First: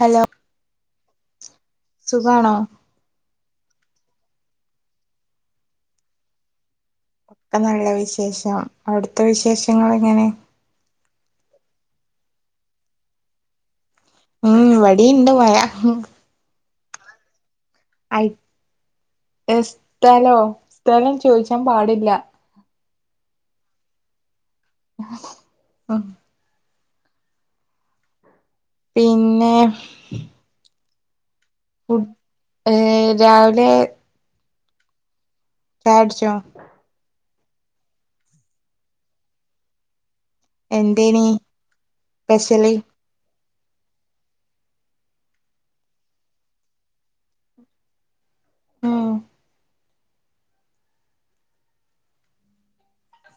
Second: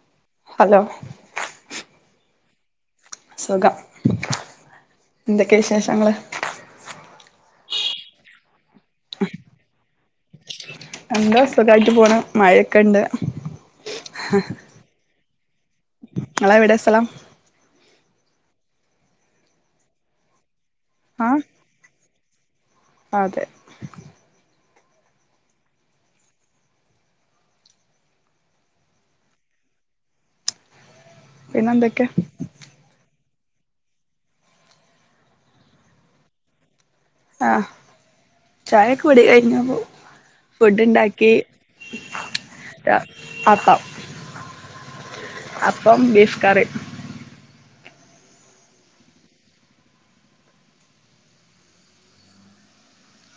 Hello hello സുകാണോ സുഖം എന്തൊക്കെ വിശേഷങ്ങള് ഇവ്ടെ നല്ല വിശേഷം അവിടുത്തെ വിശേഷങ്ങള് എങ്ങനെ എന്താ സുഖായിട്ട് പോണ് മഴ ഒക്കെ ഇണ്ട് ഉം ഇവടിം ഇണ്ട് മഴ ഇങ്ങളെവിടെ സ്ഥലം എ സ്ഥലോ സ്ഥലം ആഹ് ചോദിച്ചാൻ പാടില്ല അതെ ഓഹ് [inaudible] പിന്നെ പിന്നെ എന്തൊക്കെ ഏ രാവിലെ ചായട്ചോ ആ ചായ കുടി കഴിഞ്ഞാ പോവും ഫുഡ് എന്തേനി ഉണ്ടാക്കി സ്പെഷ്യല് അപ്പം അപ്പം ബീഫ് കറി മം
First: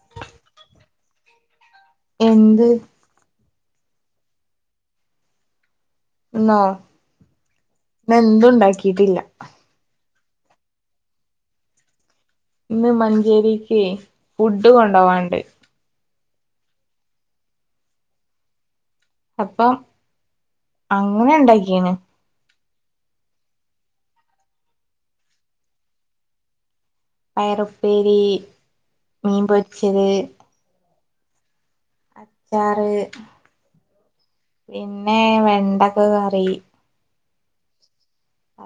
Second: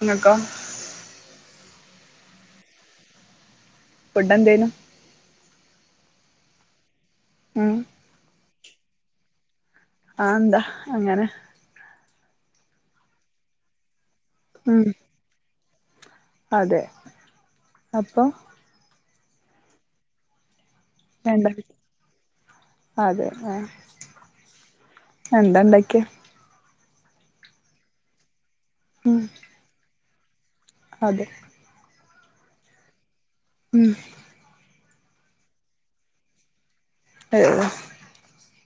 ഇങ്ങക്കോ എന്ത്? ഫുഡ് എന്തേനു ഇന്നോ ഉം ന്ന് എന്തുണ്ടാക്കിട്ടില്ല ആന്താ അങ്ങനെ ഇന്ന് മഞ്ചേരിക്കെ ഫുഡ് ഉം കൊണ്ടൊവാൻണ്ട് അതെ അപ്പൊ അപ്പം വേണ്ട അങ്ങനണ്ടാക്കീന് അതെ ആഹ് എന്താ ഇണ്ടാക്കിയേ പയറുപ്പേരി മം മീൻ പൊരിച്ചത് അതെ അച്ചാറ് ഉം പിന്നെ വെണ്ടക്ക കറി [inaudible]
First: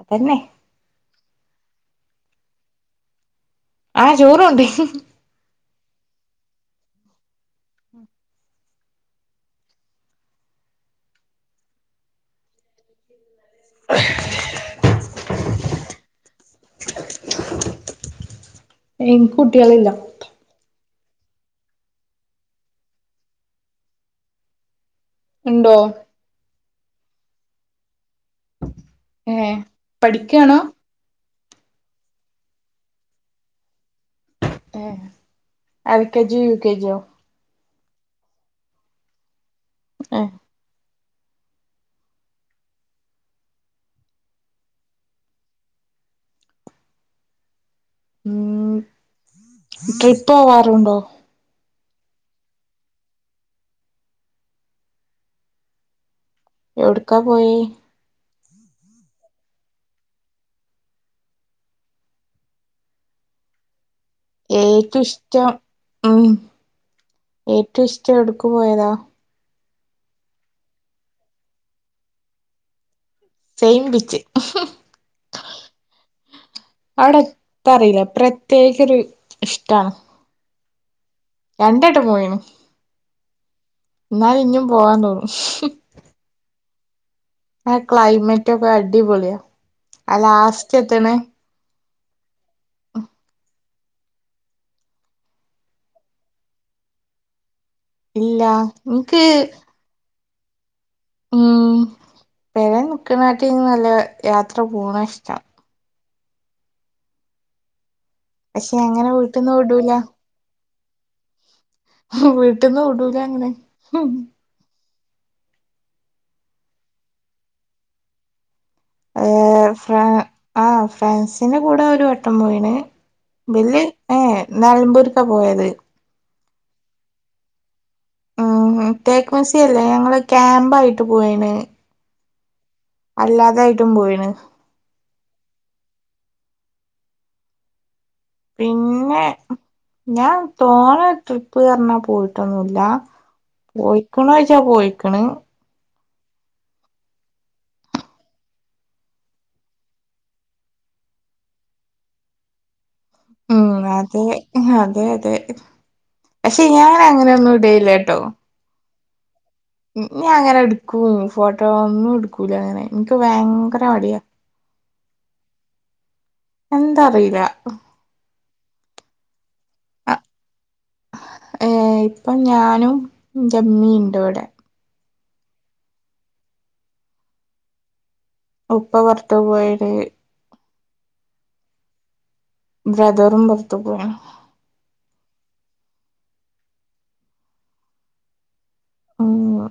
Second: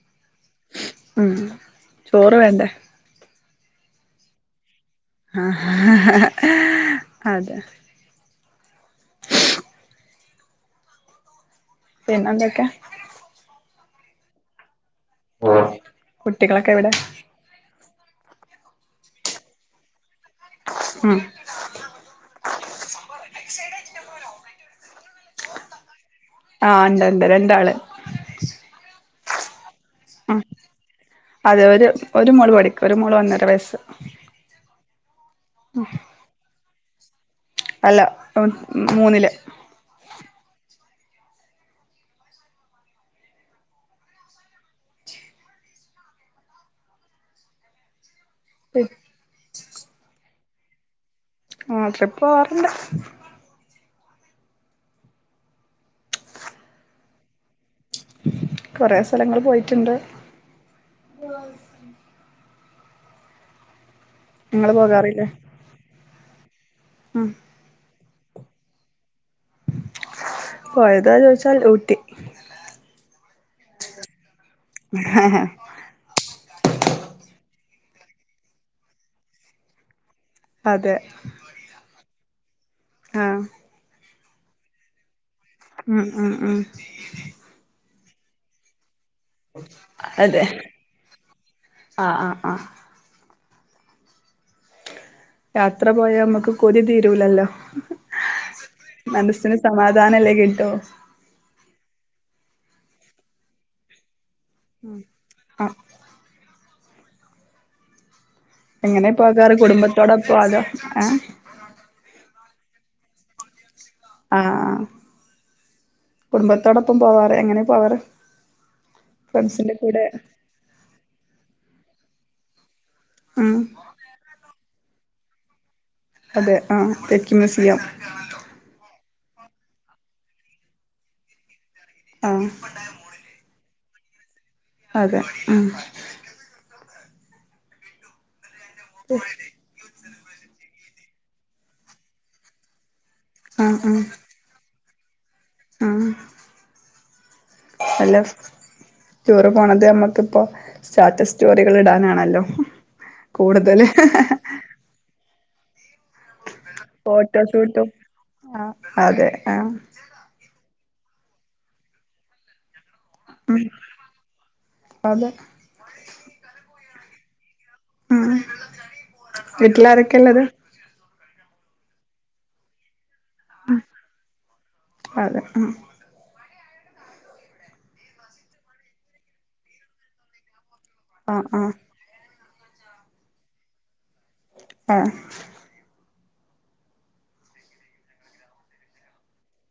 അതന്നെ ഉം ചോറ് വേണ്ടേ ആഹ് ചോറുണ്ട് [unintelligible] ആഹ് അതെ പിന്നെന്തൊക്കെയാ [inaudible] [unintelligible] കുട്ടികളൊക്കെവിടെ [inaudible] എൻക്ക് കുട്ടികളില്ലാ ഉം ഉണ്ടോ ആഹ് ഇണ്ട് ഇണ്ട് രണ്ടാള് ഏഹ് ഉം അതെ ഒരു ഒരു മോള് പഠിക്ക് ഒരു മോള് ഒന്നര വയസ്സ് ഏഹ് എൽ കെജിയോ യു കെജിയോ അല്ല മോൻ മൂന്നില് ഏഹ് [inaudible] ട്രിപ്പോവാറുണ്ടോ ആഹ് ട്രിപ്പോവാറുണ്ട് എവിട്ക്കാ പോയേ കൊറേ സ്ഥലങ്ങള് പോയിട്ട്ണ്ട്. [unintelligible] നിങ്ങള് ഏറ്റം പോകാറില്ലേ ഇഷ്ടം ഉം ഉം ഏറ്റം ഇഷ്ടം എവിടേക്കുപോയതാ പോയതാ ചോദിച്ചാൽ ഊട്ടി സെയിംബിച്ച് [inaudible] അവിടെത്തറിയില്ല പ്രത്യേകൊരു ഇഷ്ടാണ് അതെ രണ്ട് വെട്ടം പോയേനു ആഹ് എന്നാല് ഇഞ്ഞും പോവാൻ തോന്നും [unintelligible] ഉം ഉം ഉം ആ ക്ലൈമറ്റോക്കെ അടിപൊള്യാ. ആ അതെ ലാസ്റ്റ് എത്ത്ണെ ആഹ്, ആഹ്, ആഹ്. യാത്രപോയാമ്മക്ക് കൊതി തീരൂലല്ലോ. ഇല്ലാ. ൻക്ക് വാതാനല്ലെ കിട്ടൂ. ഉം പെരേ നിക്ക്ണാട്ടീൽനല്ലത് യാത്ര പോണാഷ്ടം. ആഹ്. പക്ഷെ അങ്ങനെ എങ്ങനെ വീട്ട്ന്ന് പോകാറ്, വിടൂല കുടുംബത്തോടപോ അതോ ഏഹ് വീട്ട്ന്ന് വിടൂലങ്ങനെ. ഹും ആഹ് ആഹ് കുടുംബത്തോടൊപ്പം പോവാറ്, എങ്ങനെ പോവാറ്? ഏഹ്, ഫ്രണ്ട്സിന്റെ ഫ്രാ കൂടെ ആഹ് ഫ്രൻസിൻ്റെ കൂടെ ഒരു വട്ടം പോയിണ്. ഉം ബില്ല് ഏഹ്, ഏഹ് നെൽമ്പൂര്ക്കാ പോയത്. അതെ ആഹ് തേക്ക് മ്യൂസിയം. ഉം തേക്ക്മ്യൂസിയല്ലെ ഞങ്ങള് ക്യാമ്പായിട്ട് പോയീണ്. ആഹ്. അല്ലാതയിട്ടും പോയിണ്. അതെ, ആഹ് പിന്നെ, ഞാൻ തോനെ ട്രിപ്പ്അർണാ പോയിട്ടൊന്നുല്ലാ. ആഹ് പോയിക്ക്ണോയ്ച്ചാ പോയിക്ക്ണ്. ഉം. അല്ലസ് ടൂറ് പോണത് അമ്മക്ക്പ്പോ സ്റ്റാറ്റസ് സ്റ്റോറികള്ടാനാണല്ലൊ. കൂട്തല് അതെ ഉം, അതെ അതെ. പക്ഷെ ഞാൻ അങ്ങനെയൊന്നും ഫോട്ടോസൂട്ടും. ഇടേല്ല ആഹ് അതെ ആഹ്. ഉം, ഞ്യാങ്ങനെട്ക്കും ഫോട്ടോ ഒന്നുട് കൂലാങ്ങനെ ൻക്ക് ഉം വയങ്കര മടിയാ അതെ എന്താറീലാ. ആഹ് വീട്ട്ലാരൊക്കെള്ളത്. ഏഹ്, ഇപ്പം ഞാനും ൻ്റെമ്മീണ്ട് വടെ. അതെ, ഉം ഉപ്പ പൊർത്ത് പോയിണ്. ആഹ് ആഹ് ബ്രദറും പൊർത്ത് പോണ് ആഹ് ആഹ് ആഹ്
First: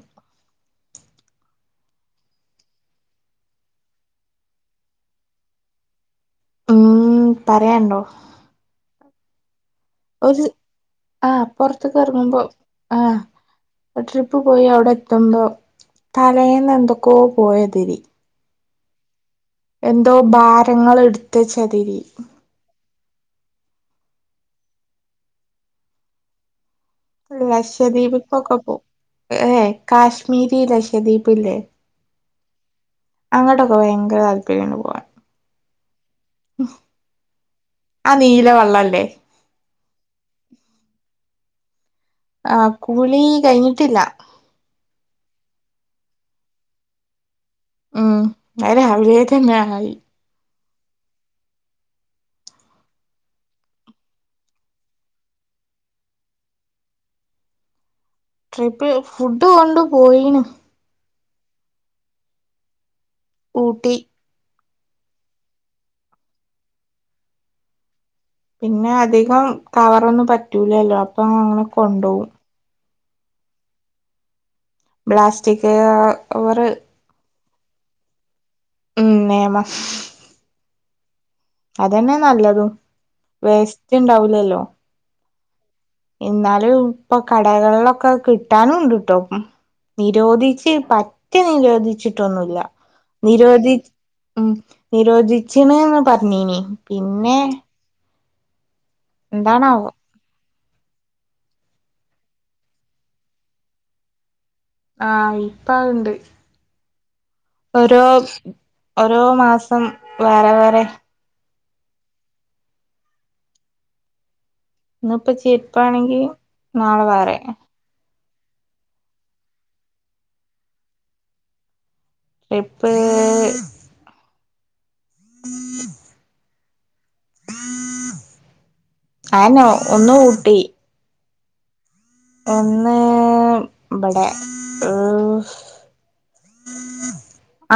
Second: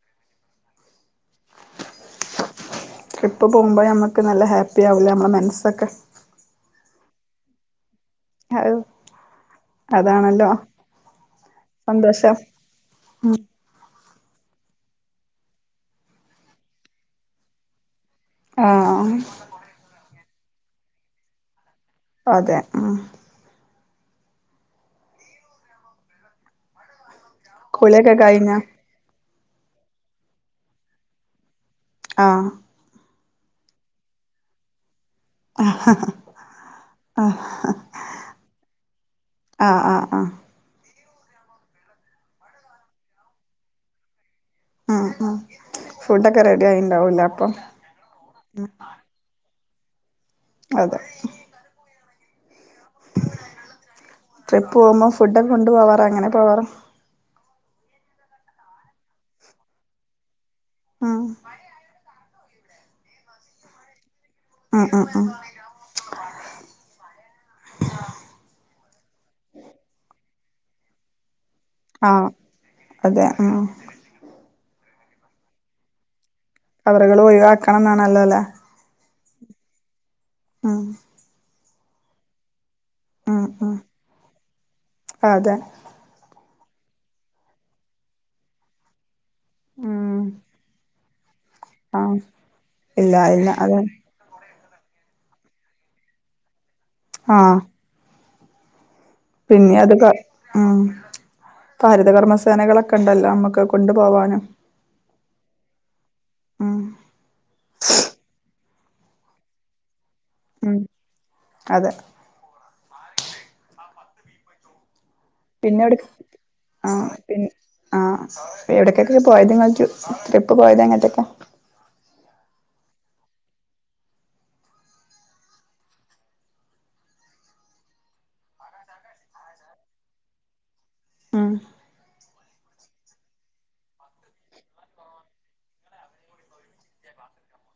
ട്രിപ്പ് പോകുമ്പ നമുക്ക് നല്ല ഹാപ്പിയാവൂല്ലേ നമ്മളെ മനസ്സൊക്കെ ഉം പറയാണ്ടോ അഹ് ഒരു ആ സന്തോഷം പൊറത്ത്ക്കെറങ്ങുമ്പോ ആ ഉം ട്രിപ്പ് പോയി അവ്ടെ എത്തുമ്പോ തലേന്ന് എന്തൊക്കോ പോയാത്‌രി ആഹ് എന്തോ ഭാരങ്ങള്ട്ത്തെച്ചാതിരി അതെ ആ കുളിയൊക്കെ ലക്ഷദ്വീപ് ക്കൊക്കെ കഴിഞ്ഞോ പോവും ഏഎ കാശ്മീരി ലക്ഷദ്വീപ് ല്ലേ ആഹ് അങ്ങട്ടൊക്കെ ഭയങ്കര താല്പര്യം ണ്ട് പോവാൻ ആഹ് ഹഹഹ ആ നീല വള്ളല്ലേ ആഹ് ആഹ് ആഹ് ആഹ് കുളീ കഴിഞ്ഞിട്ടില്ല ആഹ് ആഹ് ഫുഡൊക്കെ റെഡി ആയിണ്ടാവുംലെ അപ്പൊ ഉം അത് രാവിലേ തന്നായി അതെ ട്രിപ്പ് പോവുമ്പോ ഫുഡൊക്കെ കൊണ്ടു പോവാറോ എങ്ങനെ പോവാറ്? ട്രിപ്പ് ഫുഡ് കൊണ്ട് പോയീനു ആഹ് ഊട്ടി ആഹ് ആഹ് ആഹ് പിന്നെ അധികം കവറൊന്നും പറ്റൂലല്ലോ അപ്പം അങ്ങനെ കൊണ്ടോവും ആഹ് അതെ ആഹ് ബ്ലാസ്റ്റിക് കാ വറ് കവറുകൾ ഒഴിവാക്കണം ന്നാണല്ലോല്ലേ ഉം നെയെമാ ആഹ് അതെന്നെ നല്ലതും ഉം ഉം വേസ്റ്റ് ണ്ടാവൂലല്ലോ അതെ ഇന്നാലും ഇപ്പൊ കടകളിലൊക്കെ കിട്ടാനും ണ്ട്ട്ടോ ഉം ഉം നിരോധിച്ച് പറ്റെ ആഹ് നിരോധിച്ചിട്ടൊന്നുല്ല ഇല്ല ഇല്ല നിരോധി അതെ ഉം നിരോധിച്ചിണ്ന്ന് പറഞ്ഞീനി പിന്നെ ആഹ് പിന്നെ എന്താണാവോ അത് ക ആഹ് പ്പൊ ഹരിതകർമ്മസേനകളൊക്കെണ്ടല്ലോ നമ്മക്കത് കൊണ്ട് പോവാന് ആഹ് ഇപ്പ അത്ണ്ട് ഉം ഓരോ ഓരോ മാസം വേറെ ഉം വേറെ അതെ ന്ന്പ്പ പിന്നെ ചെര്പ്പാണെങ്കി നാളെ വേറെ ആഹ് എവ്ടെക്കെക്കെ പോയത് ങ്ങൾ ട്രി ട്രിപ്പ് പോയതെങ്ങട്ടൊക്കെ? ടിപ്പ് അയന്നെ ഒന്നൂട്ടി ആഹ് ഒന്ന് ബ്ബടെ ഏഹ്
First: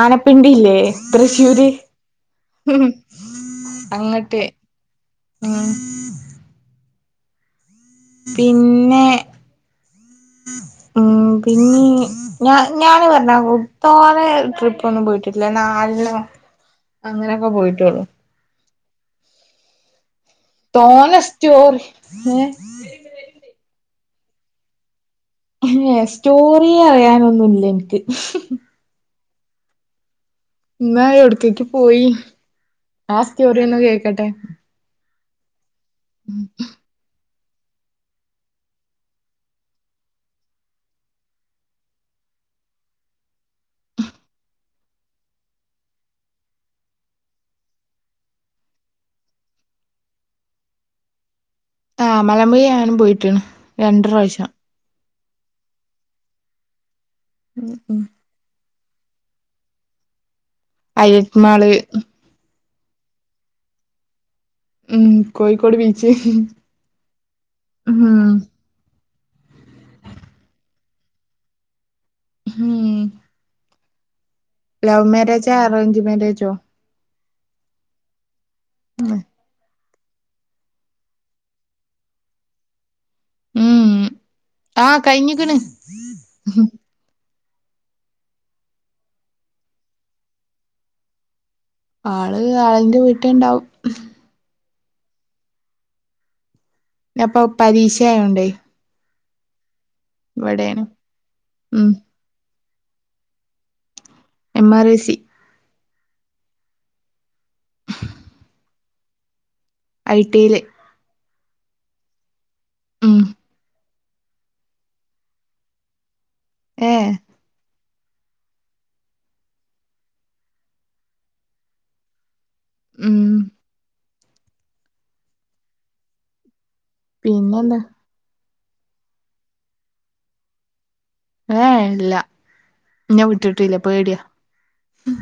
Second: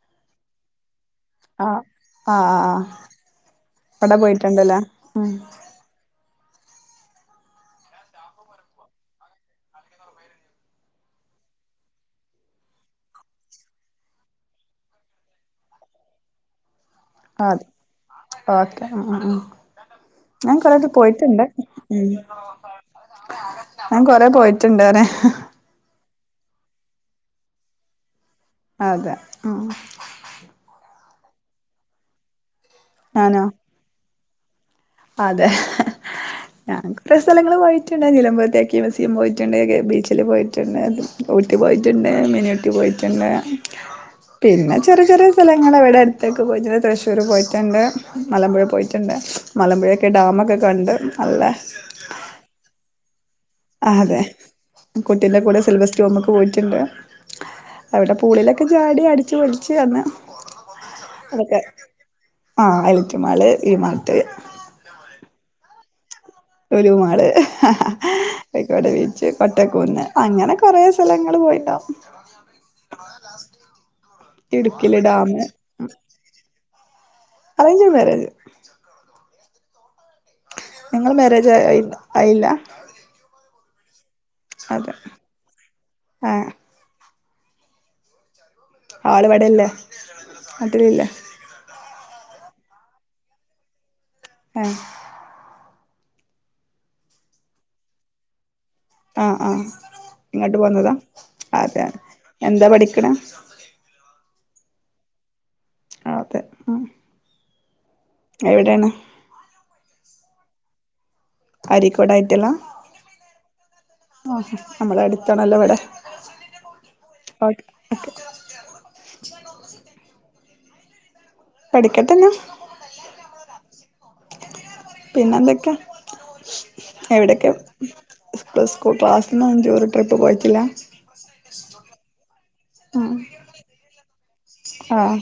ആനപ്പിണ്ടില്ലേ തൃശ്ശൂര് ആ ആ ആ ആ ഉം അവിടെ അങ്ങട്ട് പോയിട്ടുണ്ടല്ലേ ഉം പിന്നെ ഉം പിന്നീ ഞ ഞാന് പറഞ്ഞ കു ത്തോനെ ട്രിപ്പൊന്നും പോയിട്ടില്ല നാലെണ്ണോ അങ്ങനെക്കെ ആ അതെ പോയിട്ടാെള്ളു ഓക്കെ ഉം ഉം ഞാൻ കൊറേക്കെ തോനെ പോയിട്ടുണ്ട് സ്റ്റോറി ഞാൻ കൊറെ പോയിട്ട്ണ്ട് അങ്ങനെ ഏ സ്റ്റോറി അറിയാനൊന്നുല്ല ഇൻക്ക് അതെ ആഹ് ഇന്ന എവിടെകേക്ക പോയി. ആ ഞാനോ സ്റ്റോറിയൊന്ന് കേക്കട്ടെ. അതെ ഉം ഞാൻ സ്ഥലങ്ങള് പോയിട്ടുണ്ടെങ്കിലും നിലമ്പൂർ തേക്ക്മ്യൂസിയം പോയിട്ടുണ്ട് ബീച്ചില് പോയിട്ടുണ്ട് ഊട്ടി പോയിട്ട്ണ്ട് മിനി ഊട്ടി പോയിട്ട്ണ്ട് പിന്നെ ചെറ്യെ ചെറ്യെ സ്ഥലങ്ങള് വിടെ അട്ത്തെക്കെ പോയിട്ടുണ്ട് തൃശ്ശൂര് പോയിട്ടുണ്ട് മലമ്പുഴ പോയിട്ടുണ്ട് മലമ്പുഴയൊക്കെ ഡാമൊക്കെ കണ്ട് നല്ലെ ആഹ് മലമ്പുഴ ഞാനും പോയിട്ട്ണ് ആഹ് അതെ കുട്ടീന്റെ കൂടെ സിൽവർ സ്റ്റോമ്ക്ക് പോയിട്ടുണ്ട് അവിടെ പൂളിലൊക്കെ ചാടി അടിച്ചു പൊളിച്ചു അന്ന് ഹൈലൈറ്റ് അതൊക്കെ മാള് ആഹ് ഹൈലൈറ്റ് മാള്, ഇ-മാർട്ട് ഉം കോയിക്കോട് ബീച്ച് ലുലു മാള് ഉം ക്കോട് ബീച്ച്, കോട്ടക്കുന്ന് അങ്ങനെ കൊറെ സ്ഥലങ്ങള് പോയിണ്ടാവും. ഉം ഇടുക്കിലെ ലവ് ഡാമ്. മാരേജാ ഉം അറേഞ്ച് മാരേജോ അറേഞ്ച് മാരേജ് [unintelligible] നിങ്ങളെ മാരേജ് ആയി ആയില്ല? ഉം അതെ ആഹ് കഴിഞ്ഞിക്ക്ണ്. ആഹ് ആള് ഇവിടെല്ലേ? നാട്ടിലില്ലേ? ആള് ആളിന്റെ വീട്ട്ണ്ടാവും. ആഹ് ഞ പ്പം പരീക്ഷ ആയോണ്ടേ ആഹ് ആഹ് ഇങ്ങട്ട് ഇവിടേണ് പോന്നതാ? അതെ ഉം എന്താ പഠിക്ക്ണേ? എം ആർ എ സി അതെ മ് എവിടെണ്? ഐ ടി ല് അരീക്കോട് ഐ ടി ഐ യില. ഉം ആഹ് നമ്മളെ അടുത്താണല്ലോ ഇവിടെ ഏഹ് ഓക്കെ ഓക്കെ പഠിക്കട്ടെന്ന ഉം പിന്നെന്തൊക്കെയാ എവിടൊക്കെയ പിന്നെന്താ [unintelligible] സ്കൂൾ ക്ലാസ്ന്നൊന്നും ടൂറ് ട്രിപ്പ് പോയിട്ടില്ല? ഏഹ് ഇല്ല. ആഹ് ഇന്നെ വിട്ടിട്ടില്ല പേടിയ. ആഹ്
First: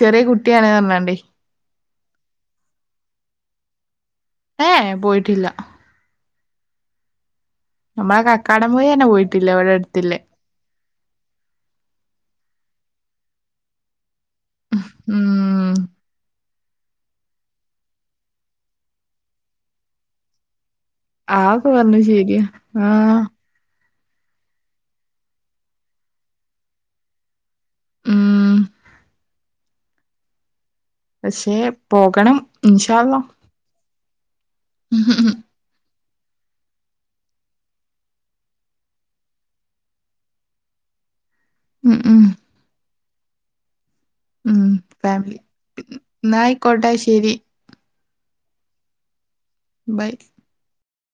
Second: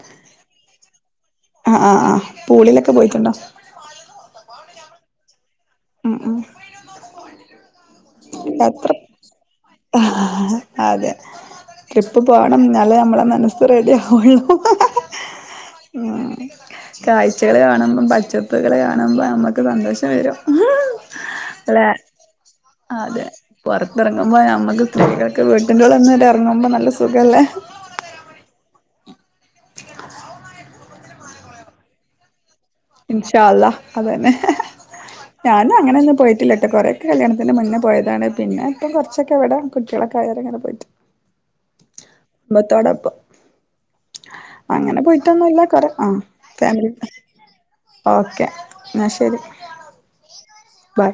ചെറിയ കുട്ടിയാണ് പറ്ഞ്ഞാണ്ടേ. ആ ആ ആ പൂളിലൊക്കെ പോയിട്ട്ണ്ടോ? ഏഹ് പോയിട്ടില്ല. ഉം ഉം നമ്മളെ കക്കാടം എത്ര പൊയിലെന്നെ പോയിട്ടില്ല. ഇവിടെ അട്ത്ത്ള്ളേ. അതെ ട്രിപ്പ് പോണം. ന്നാലെ നമ്മളെ മന റെഡിയാവോള്ളൂ. ഉം ഉം കാഴ്ചകള് കാണുമ്പം പച്ചപ്പ്കള് കാണുമ്പ അമ്മക്ക് സന്തോഷം വരും. ആഹ് ക്കെ പറഞ്ഞത് ശരിയ ആഹ് പുറത്തിറങ്ങുമ്പോ നമ്മക്ക് സ്ത്രീകൾക്ക് വീട്ടിൻ്റെ ഉള്ള്ന്ന് ഇങ്ങട്ട് ഇറങ്ങുമ്പോ നല്ല സുഖല്ലേ ഉം പക്ഷെ പോകണം. ഇൻഷാ അള്ള അത് തന്നെ അള്ളാ ഞാ ഞാങ്ങനൊന്നും പോയിട്ടില്ലട്ടോ കൊറെയൊക്കെ കല്യാണത്തിൻ്റെ മുന്നേ പോയതാണ്. പിന്നെ ഇപ്പം കുറച്ചൊക്കെ ഇവിടെ കുട്ടിയളൊക്കെ ആയേരെ ഇങ്ങനെ പോയിട്ട് ഉം ഉം ബത്തോടപ്പം ഉം അങ്ങനെ ഫാമിലി പോയിട്ടൊന്നുല്ല കൊറെ ആ ഫാമിലി ന്നായിക്കോട്ടെ ശരി ഓക്കെ ന്നാ ശെരി. Bye bye